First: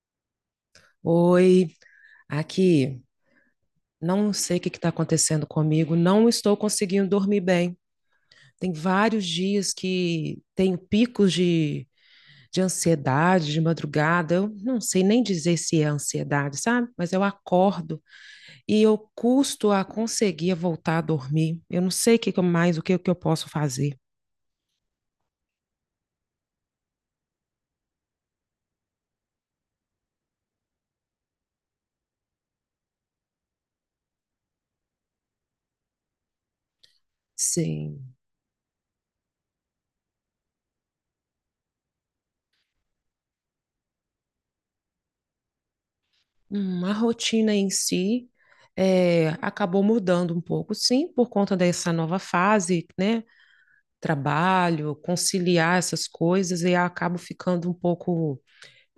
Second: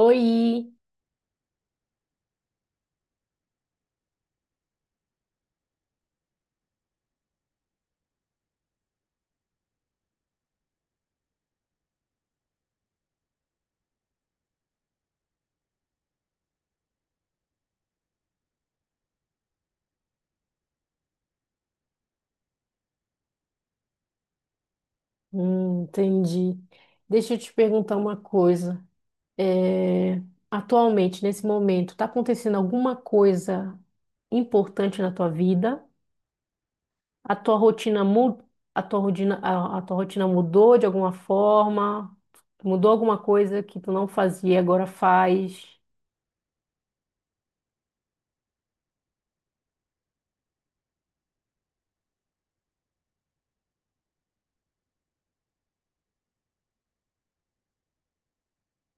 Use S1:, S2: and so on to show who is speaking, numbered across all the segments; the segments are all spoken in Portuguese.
S1: Oi.
S2: Oi, aqui. Não sei o que está acontecendo comigo, não estou conseguindo dormir bem. Tem vários dias que tenho picos de ansiedade de madrugada. Eu não sei nem dizer se é ansiedade, sabe? Mas eu acordo e eu custo a conseguir voltar a dormir. Eu não sei o que que eu mais, o que, que eu posso fazer.
S1: Entendi. Deixa eu te perguntar uma coisa. É, Atualmente, nesse momento, está acontecendo alguma coisa importante na tua vida? A tua rotina
S2: Sim.
S1: mu- a tua rotina mudou de alguma forma? Mudou alguma coisa que tu não fazia e agora faz?
S2: A rotina em si acabou mudando um pouco, sim, por conta dessa nova fase, né? Trabalho, conciliar essas coisas e acabo ficando um pouco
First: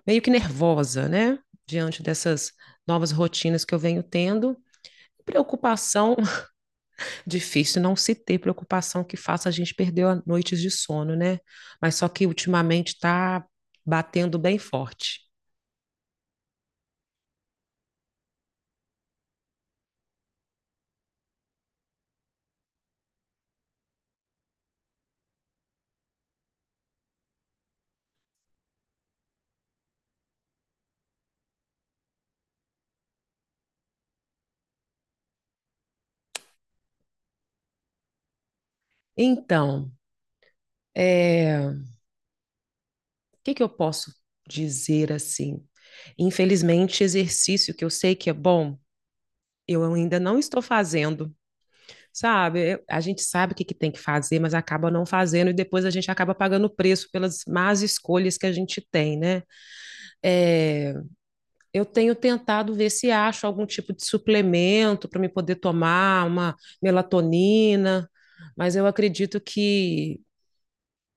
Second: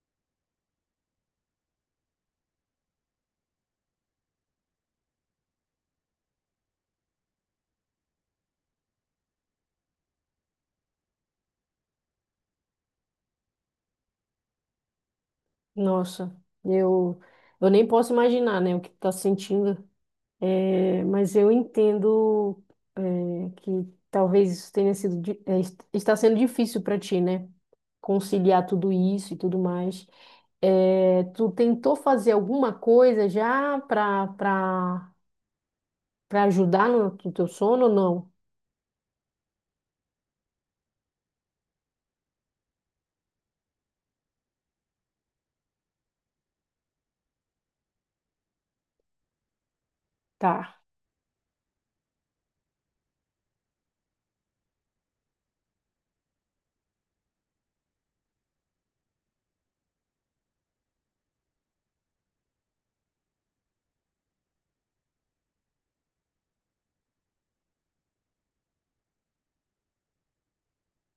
S2: meio que nervosa, né? Diante dessas novas rotinas que eu venho tendo. Preocupação, difícil não se ter preocupação que faça a gente perder noites de sono, né? Mas só que ultimamente está batendo bem forte.
S1: Nossa, eu eu nem posso imaginar, né, o que tu tá sentindo. Mas eu entendo, que talvez isso tenha sido, está sendo difícil para ti, né? Conciliar tudo isso e tudo mais. É, tu tentou fazer alguma coisa já para ajudar no teu sono ou não?
S2: Então, o que que eu posso dizer assim? Infelizmente, exercício que eu sei que é bom, eu ainda não estou
S1: Tá.
S2: fazendo. Sabe? A gente sabe o que que tem que fazer, mas acaba não fazendo e depois a gente acaba pagando o preço pelas más escolhas que a gente tem, né? É, eu tenho tentado ver se acho algum tipo de suplemento para me poder tomar uma melatonina, mas eu acredito que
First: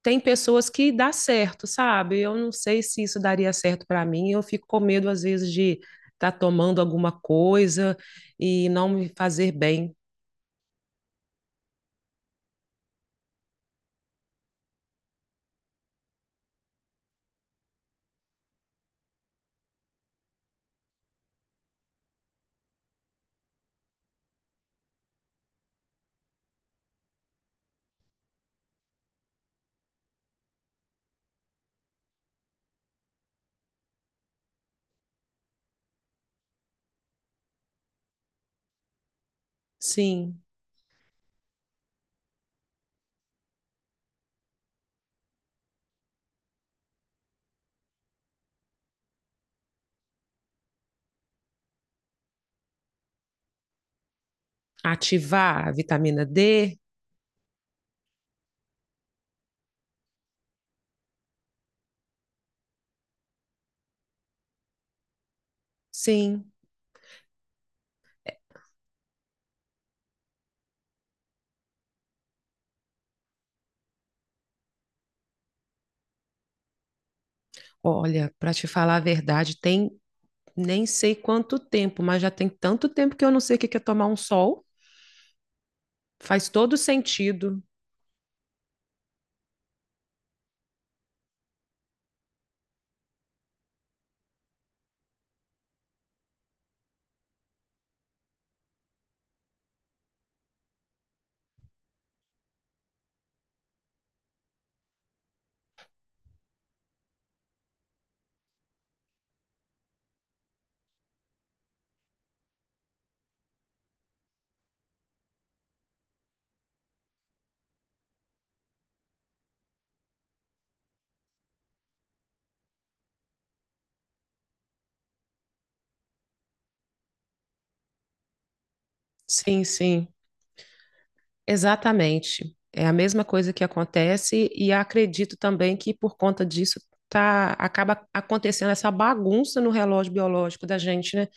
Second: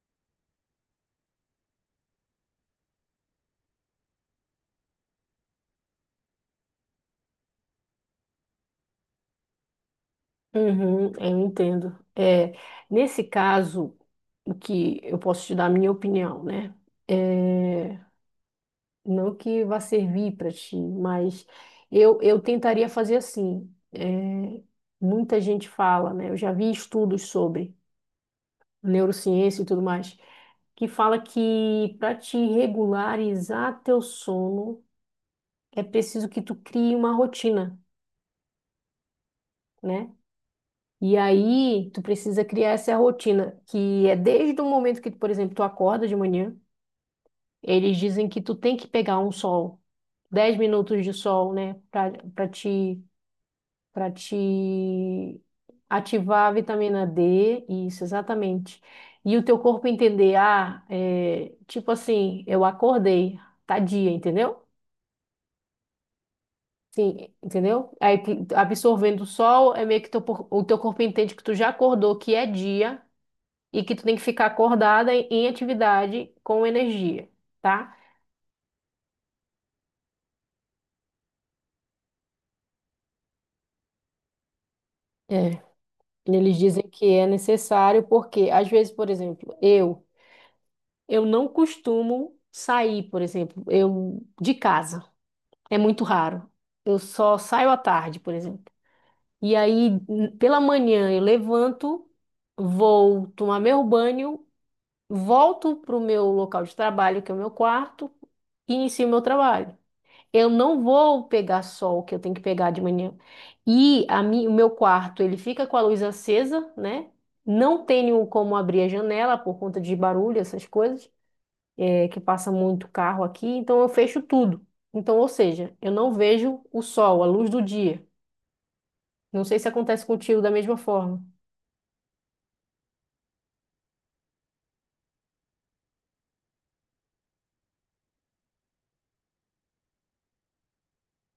S2: tem pessoas que dá certo, sabe? Eu não sei se isso daria certo para mim, eu fico com medo às vezes de estar tá tomando alguma coisa e não me fazer bem.
S1: Uhum, eu entendo. Nesse caso, o que eu posso te dar a minha opinião, né? É, Não que vá servir para ti, mas eu tentaria fazer assim. Muita gente fala, né? Eu já vi estudos sobre neurociência e tudo mais, que fala que para te regularizar teu sono é preciso que tu crie uma rotina, né?
S2: Sim.
S1: E aí tu precisa criar essa rotina, que é desde o momento que, por exemplo, tu acorda de manhã, eles dizem que tu tem que pegar um sol, 10 minutos de sol, né? Para te
S2: Ativar a vitamina
S1: ativar a
S2: D?
S1: vitamina D, isso, exatamente. E o teu corpo entender, ah, é, tipo assim, eu acordei, tá dia, entendeu?
S2: Sim.
S1: Sim, entendeu? Aí absorvendo o sol, é meio que o teu corpo entende que tu já acordou, que é dia, e que tu tem que ficar acordada em atividade com energia, tá?
S2: Olha, para te falar a verdade, tem nem sei quanto tempo, mas já tem tanto tempo que eu não sei o que que é tomar um sol.
S1: É,
S2: Faz
S1: eles
S2: todo
S1: dizem que é
S2: sentido.
S1: necessário porque, às vezes, por exemplo. Eu não costumo sair, por exemplo, eu de casa. É muito raro. Eu só saio à tarde, por exemplo. E aí, pela manhã, eu levanto, vou tomar meu banho, volto para o meu local de trabalho, que é o meu quarto, e inicio meu trabalho. Eu não vou pegar sol, que eu tenho que pegar de manhã. E o meu quarto, ele fica com a luz acesa, né? Não tenho como abrir a janela por conta de barulho, essas coisas é que passa muito carro aqui, então eu fecho tudo. Então, ou seja, eu não vejo o sol, a luz do dia. Não sei
S2: Sim,
S1: se acontece
S2: sim.
S1: contigo da mesma forma.
S2: Exatamente. É a mesma coisa que acontece, e acredito também que por conta disso tá, acaba acontecendo essa bagunça no relógio biológico da gente, né?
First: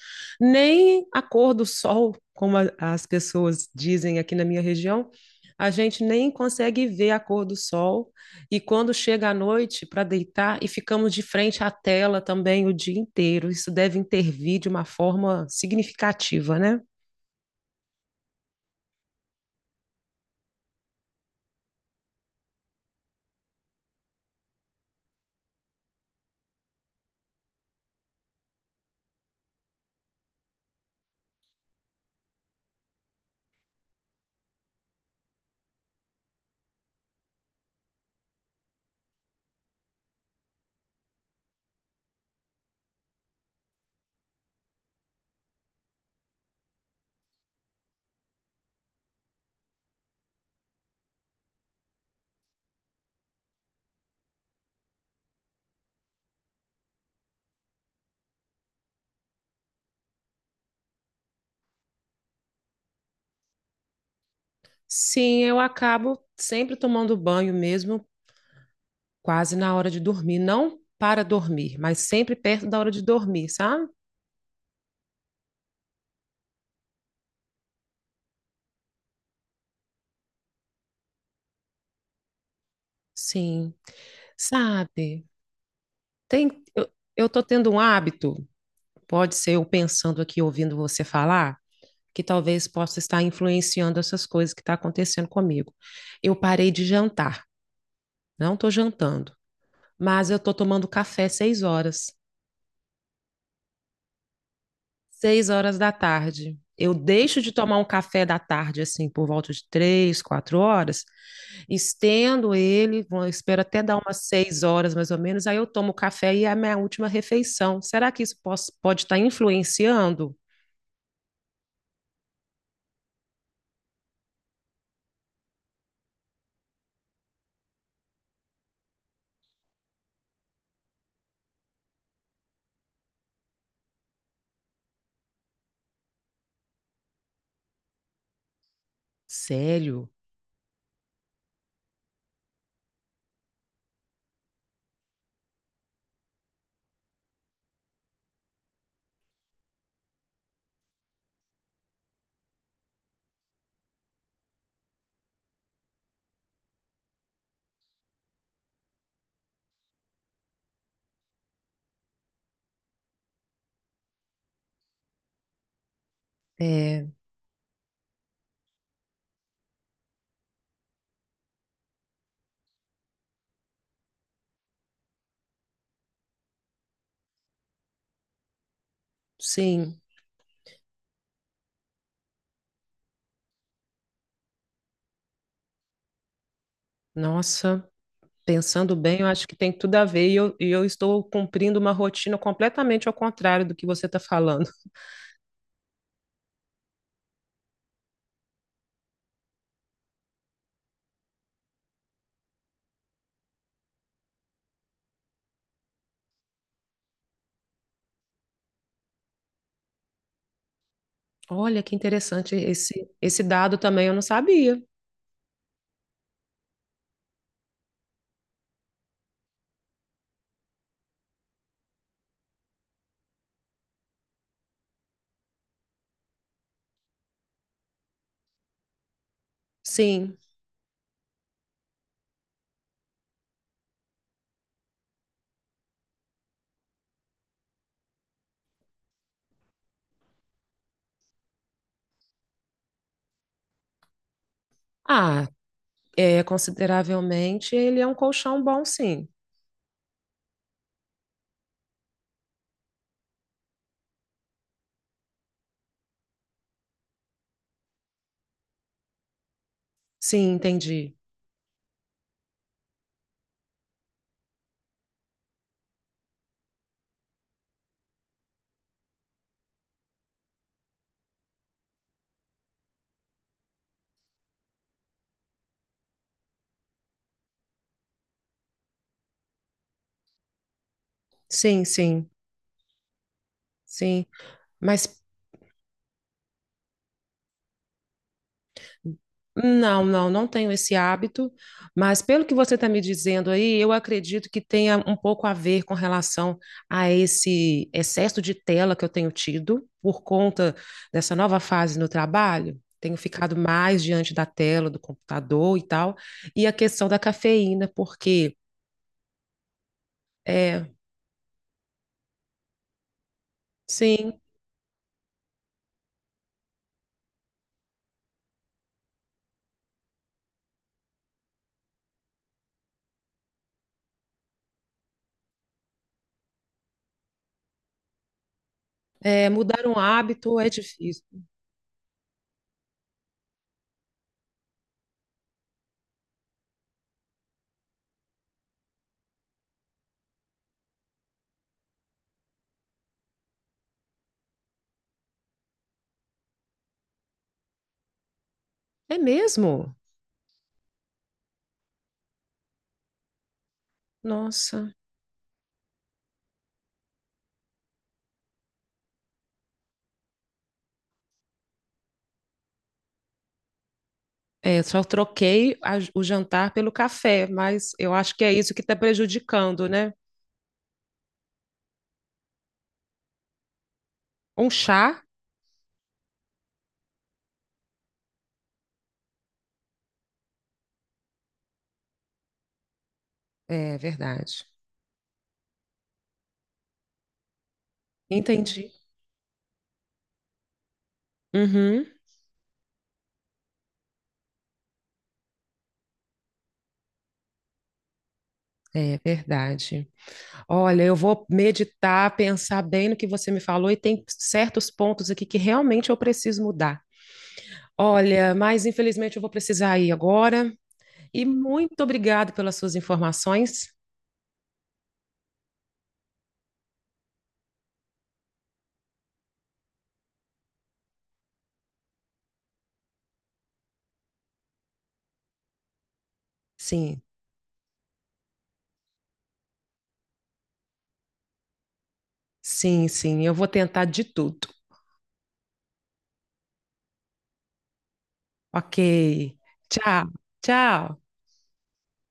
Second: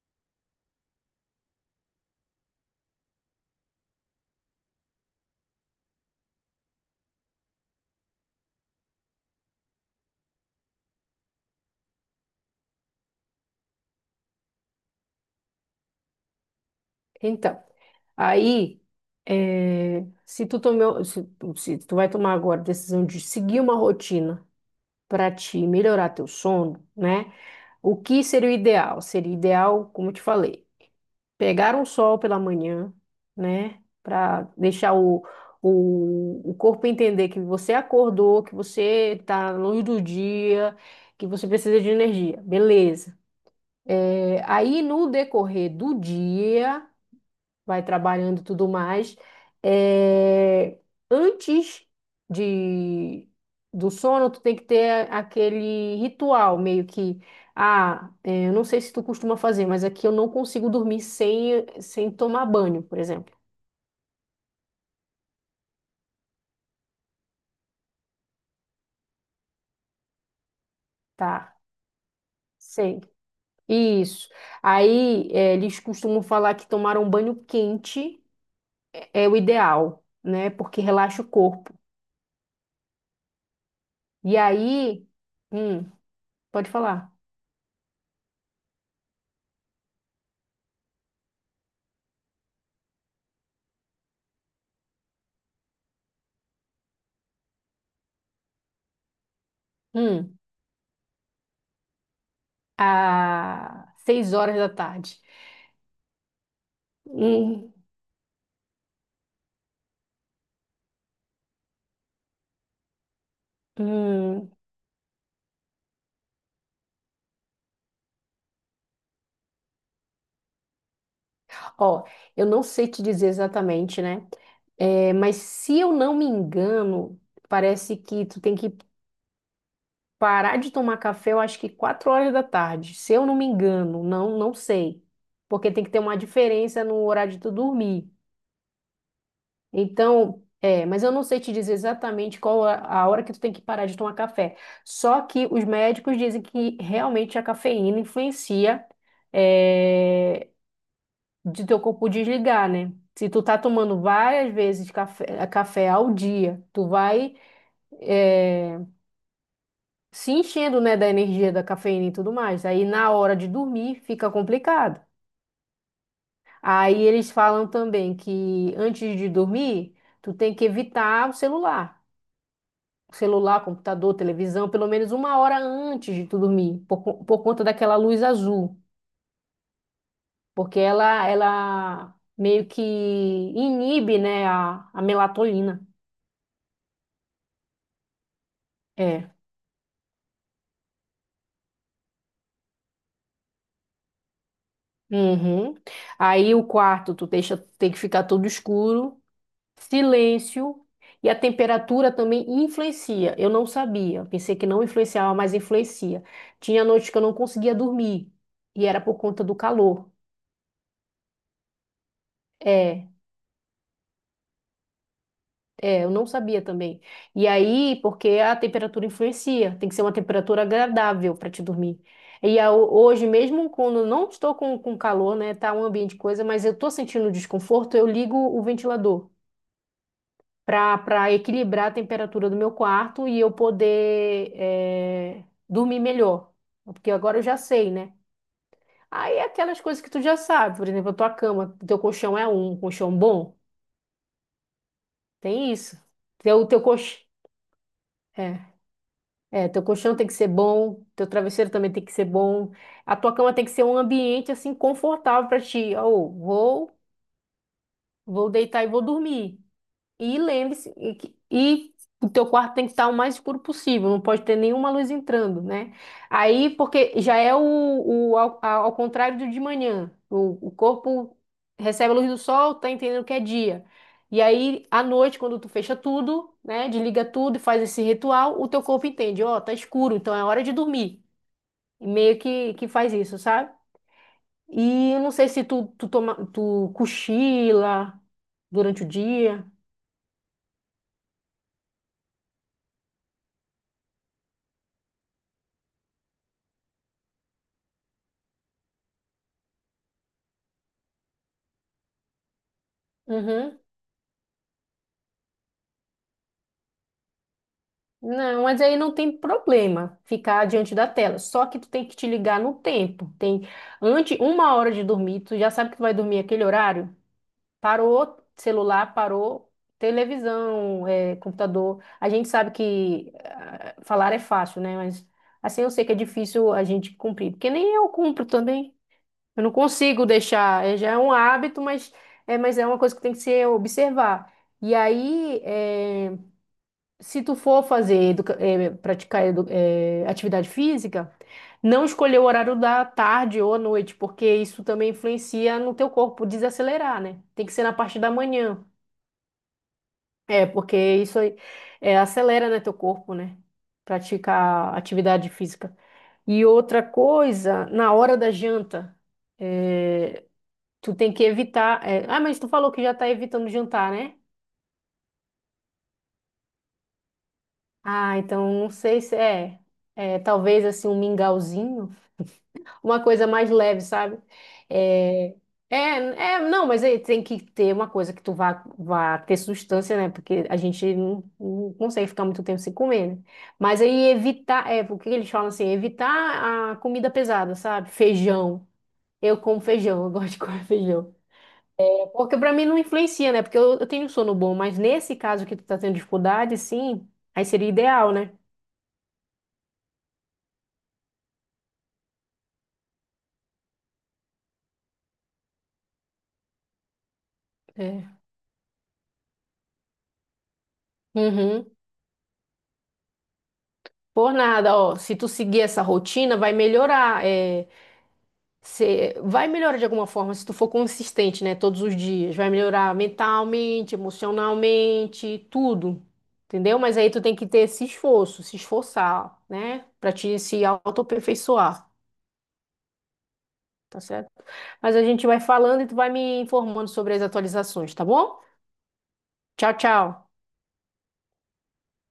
S2: Nem a cor do sol, como as pessoas dizem aqui na minha região, a gente nem consegue ver a cor do sol. E quando chega a noite para deitar, e ficamos de frente à tela também o dia inteiro, isso deve intervir de uma forma significativa, né?
S1: Então, aí, eh, se tu tomou, se, se tu vai tomar agora a decisão de seguir uma rotina para te melhorar teu sono, né? O que seria o ideal? Seria ideal, como eu te falei. Pegar um sol pela manhã, né? Para deixar o corpo entender que você acordou, que você está na luz do dia, que você precisa de energia. Beleza. É, aí, no decorrer do dia vai trabalhando e tudo mais. É, antes de, do sono, tu tem que ter aquele ritual, meio que, ah, é, eu não sei se tu costuma fazer, mas aqui eu não consigo dormir sem tomar banho, por exemplo.
S2: Sim, eu acabo sempre tomando banho mesmo, quase na hora de dormir. Não para
S1: Tá,
S2: dormir, mas sempre perto da hora de
S1: sei.
S2: dormir, sabe?
S1: Isso. Aí, é, eles costumam falar que tomar um banho quente é o ideal, né? Porque relaxa o corpo.
S2: Sim.
S1: E aí,
S2: Sabe?
S1: hum,
S2: Tem,
S1: pode
S2: eu,
S1: falar.
S2: eu tô tendo um hábito, pode ser eu pensando aqui, ouvindo você falar, que talvez possa estar influenciando essas coisas que estão acontecendo comigo. Eu parei de jantar, não estou jantando, mas eu
S1: Hum.
S2: estou tomando café 6 horas.
S1: A 6 horas da tarde.
S2: 6 horas da tarde. Eu deixo de
S1: Hum,
S2: tomar um café da tarde, assim, por volta de 3, 4 horas, estendo ele, espero até dar umas
S1: hum.
S2: 6 horas mais ou menos, aí eu tomo o café e é a minha última refeição. Será que isso pode estar influenciando?
S1: Ó, eu não sei te dizer exatamente, né? É, mas se eu não me engano, parece que tu tem que parar de tomar café, eu acho que 4 horas da tarde. Se eu não me engano, não, não sei. Porque tem que ter uma diferença no horário de tu dormir.
S2: Sério?
S1: Então, é, mas eu não sei te dizer exatamente qual a hora que tu tem que parar de tomar café. Só que os médicos dizem que realmente a cafeína influencia, é, de teu corpo desligar, né? Se tu tá tomando várias vezes café ao dia, tu vai, é, se enchendo, né, da energia da cafeína e tudo mais. Aí na hora de dormir fica complicado. Aí
S2: É,
S1: eles falam também que antes de dormir, tu tem que evitar o celular. Celular, computador, televisão, pelo menos 1 hora antes de tu dormir, por conta daquela luz azul,
S2: sim.
S1: porque ela meio que inibe, né, a melatonina.
S2: Nossa, pensando bem, eu
S1: É.
S2: acho que tem tudo a ver e eu estou cumprindo uma rotina completamente ao contrário do que você está falando.
S1: Uhum. Aí o quarto, tu deixa, tem que ficar todo escuro, silêncio, e a temperatura também influencia. Eu não sabia, pensei que não influenciava, mas influencia. Tinha noites que eu não conseguia dormir, e era por conta do calor.
S2: Olha que interessante esse,
S1: É.
S2: esse dado também, eu não sabia.
S1: Eu não sabia também. E aí, porque a temperatura influencia, tem que ser uma temperatura agradável para te dormir. E hoje, mesmo quando eu não estou com, calor, né, tá um ambiente coisa, mas eu tô sentindo desconforto, eu ligo o ventilador
S2: Sim.
S1: para equilibrar a temperatura do meu quarto e eu poder dormir melhor. Porque agora eu já sei, né? Aí é aquelas coisas que tu já sabe, por exemplo, a tua cama, teu colchão é um colchão bom,
S2: Ah,
S1: tem isso. Teu colchão.
S2: consideravelmente ele é um colchão bom, sim.
S1: É, teu colchão tem que ser bom, teu travesseiro também tem que ser bom. A tua cama tem que ser um ambiente assim confortável para ti. Ou vou, vou deitar e vou dormir. E
S2: Sim,
S1: lembre-se
S2: entendi.
S1: e o teu quarto tem que estar o mais escuro possível, não pode ter nenhuma luz entrando, né? Aí, porque já é ao contrário do de manhã. O corpo recebe a luz do sol, tá entendendo que é dia. E aí, à noite, quando tu fecha tudo, né, desliga tudo e faz esse ritual, o teu corpo entende, ó, tá escuro, então é hora de dormir.
S2: Sim,
S1: E
S2: sim,
S1: meio que faz isso, sabe?
S2: sim.
S1: E eu
S2: Mas
S1: não sei se tu cochila durante o dia.
S2: não, não, não tenho esse hábito. Mas pelo que você está me dizendo aí, eu acredito que tenha um pouco a ver com relação a esse excesso de tela que eu tenho tido por conta dessa nova fase no trabalho. Tenho ficado
S1: Uhum.
S2: mais diante da tela, do computador e tal. E a questão da cafeína, porque.
S1: Não, mas aí não tem problema ficar
S2: É,
S1: diante da tela. Só que tu tem que te ligar no tempo. Tem antes
S2: sim.
S1: uma hora de dormir, tu já sabe que tu vai dormir aquele horário. Parou celular, parou televisão, eh, computador. A gente sabe que ah, falar é fácil, né? Mas assim eu sei que é difícil a gente cumprir, porque nem eu cumpro também.
S2: É,
S1: Eu não
S2: mudar um
S1: consigo
S2: hábito é
S1: deixar. Já é
S2: difícil.
S1: um hábito, mas mas é uma coisa que tem que ser observar. E aí, se tu for fazer, praticar atividade física, não escolher o horário da tarde ou à noite, porque isso também influencia no teu corpo desacelerar, né? Tem que ser na parte da manhã.
S2: É mesmo?
S1: É, porque isso aí, acelera, né, teu corpo, né? Praticar
S2: Nossa.
S1: atividade física. E outra coisa, na hora da janta, eh, tu tem que evitar. Ah, mas tu falou que já tá evitando jantar, né?
S2: É, só troquei o jantar pelo café, mas eu acho
S1: Ah,
S2: que é
S1: então
S2: isso que
S1: não
S2: está
S1: sei se é,
S2: prejudicando, né?
S1: é talvez assim um mingauzinho. Uma coisa mais leve, sabe?
S2: Um chá?
S1: É, é, não, mas aí tem que ter uma coisa que tu vá ter substância, né? Porque a gente não consegue ficar muito tempo sem comer, né?
S2: É
S1: Mas aí
S2: verdade.
S1: evitar, é, porque eles falam assim, evitar a comida pesada, sabe? Feijão.
S2: Entendi.
S1: Eu como feijão, eu gosto de comer feijão.
S2: Uhum.
S1: Porque pra mim não influencia, né? Porque eu tenho um sono bom, mas nesse caso que tu tá tendo dificuldade, sim, aí seria ideal, né?
S2: É verdade. Olha, eu vou meditar, pensar bem no que você me falou e tem certos pontos aqui que realmente eu preciso mudar.
S1: É.
S2: Olha, mas infelizmente eu vou precisar ir agora. E
S1: Uhum.
S2: muito obrigado pelas suas informações.
S1: Por nada, ó. Se tu seguir essa rotina, vai melhorar. Você vai melhorar de alguma forma se tu for consistente, né? Todos os dias. Vai melhorar mentalmente, emocionalmente, tudo. Entendeu? Mas
S2: Sim.
S1: aí tu tem que ter esse esforço, se esforçar, né? Pra te se autoaperfeiçoar,
S2: Sim, sim, eu vou tentar
S1: tá
S2: de
S1: certo?
S2: tudo.
S1: Mas a gente vai falando e tu vai me informando sobre as atualizações, tá bom?
S2: Ok.
S1: Tchau,
S2: Tchau,
S1: tchau.
S2: tchau.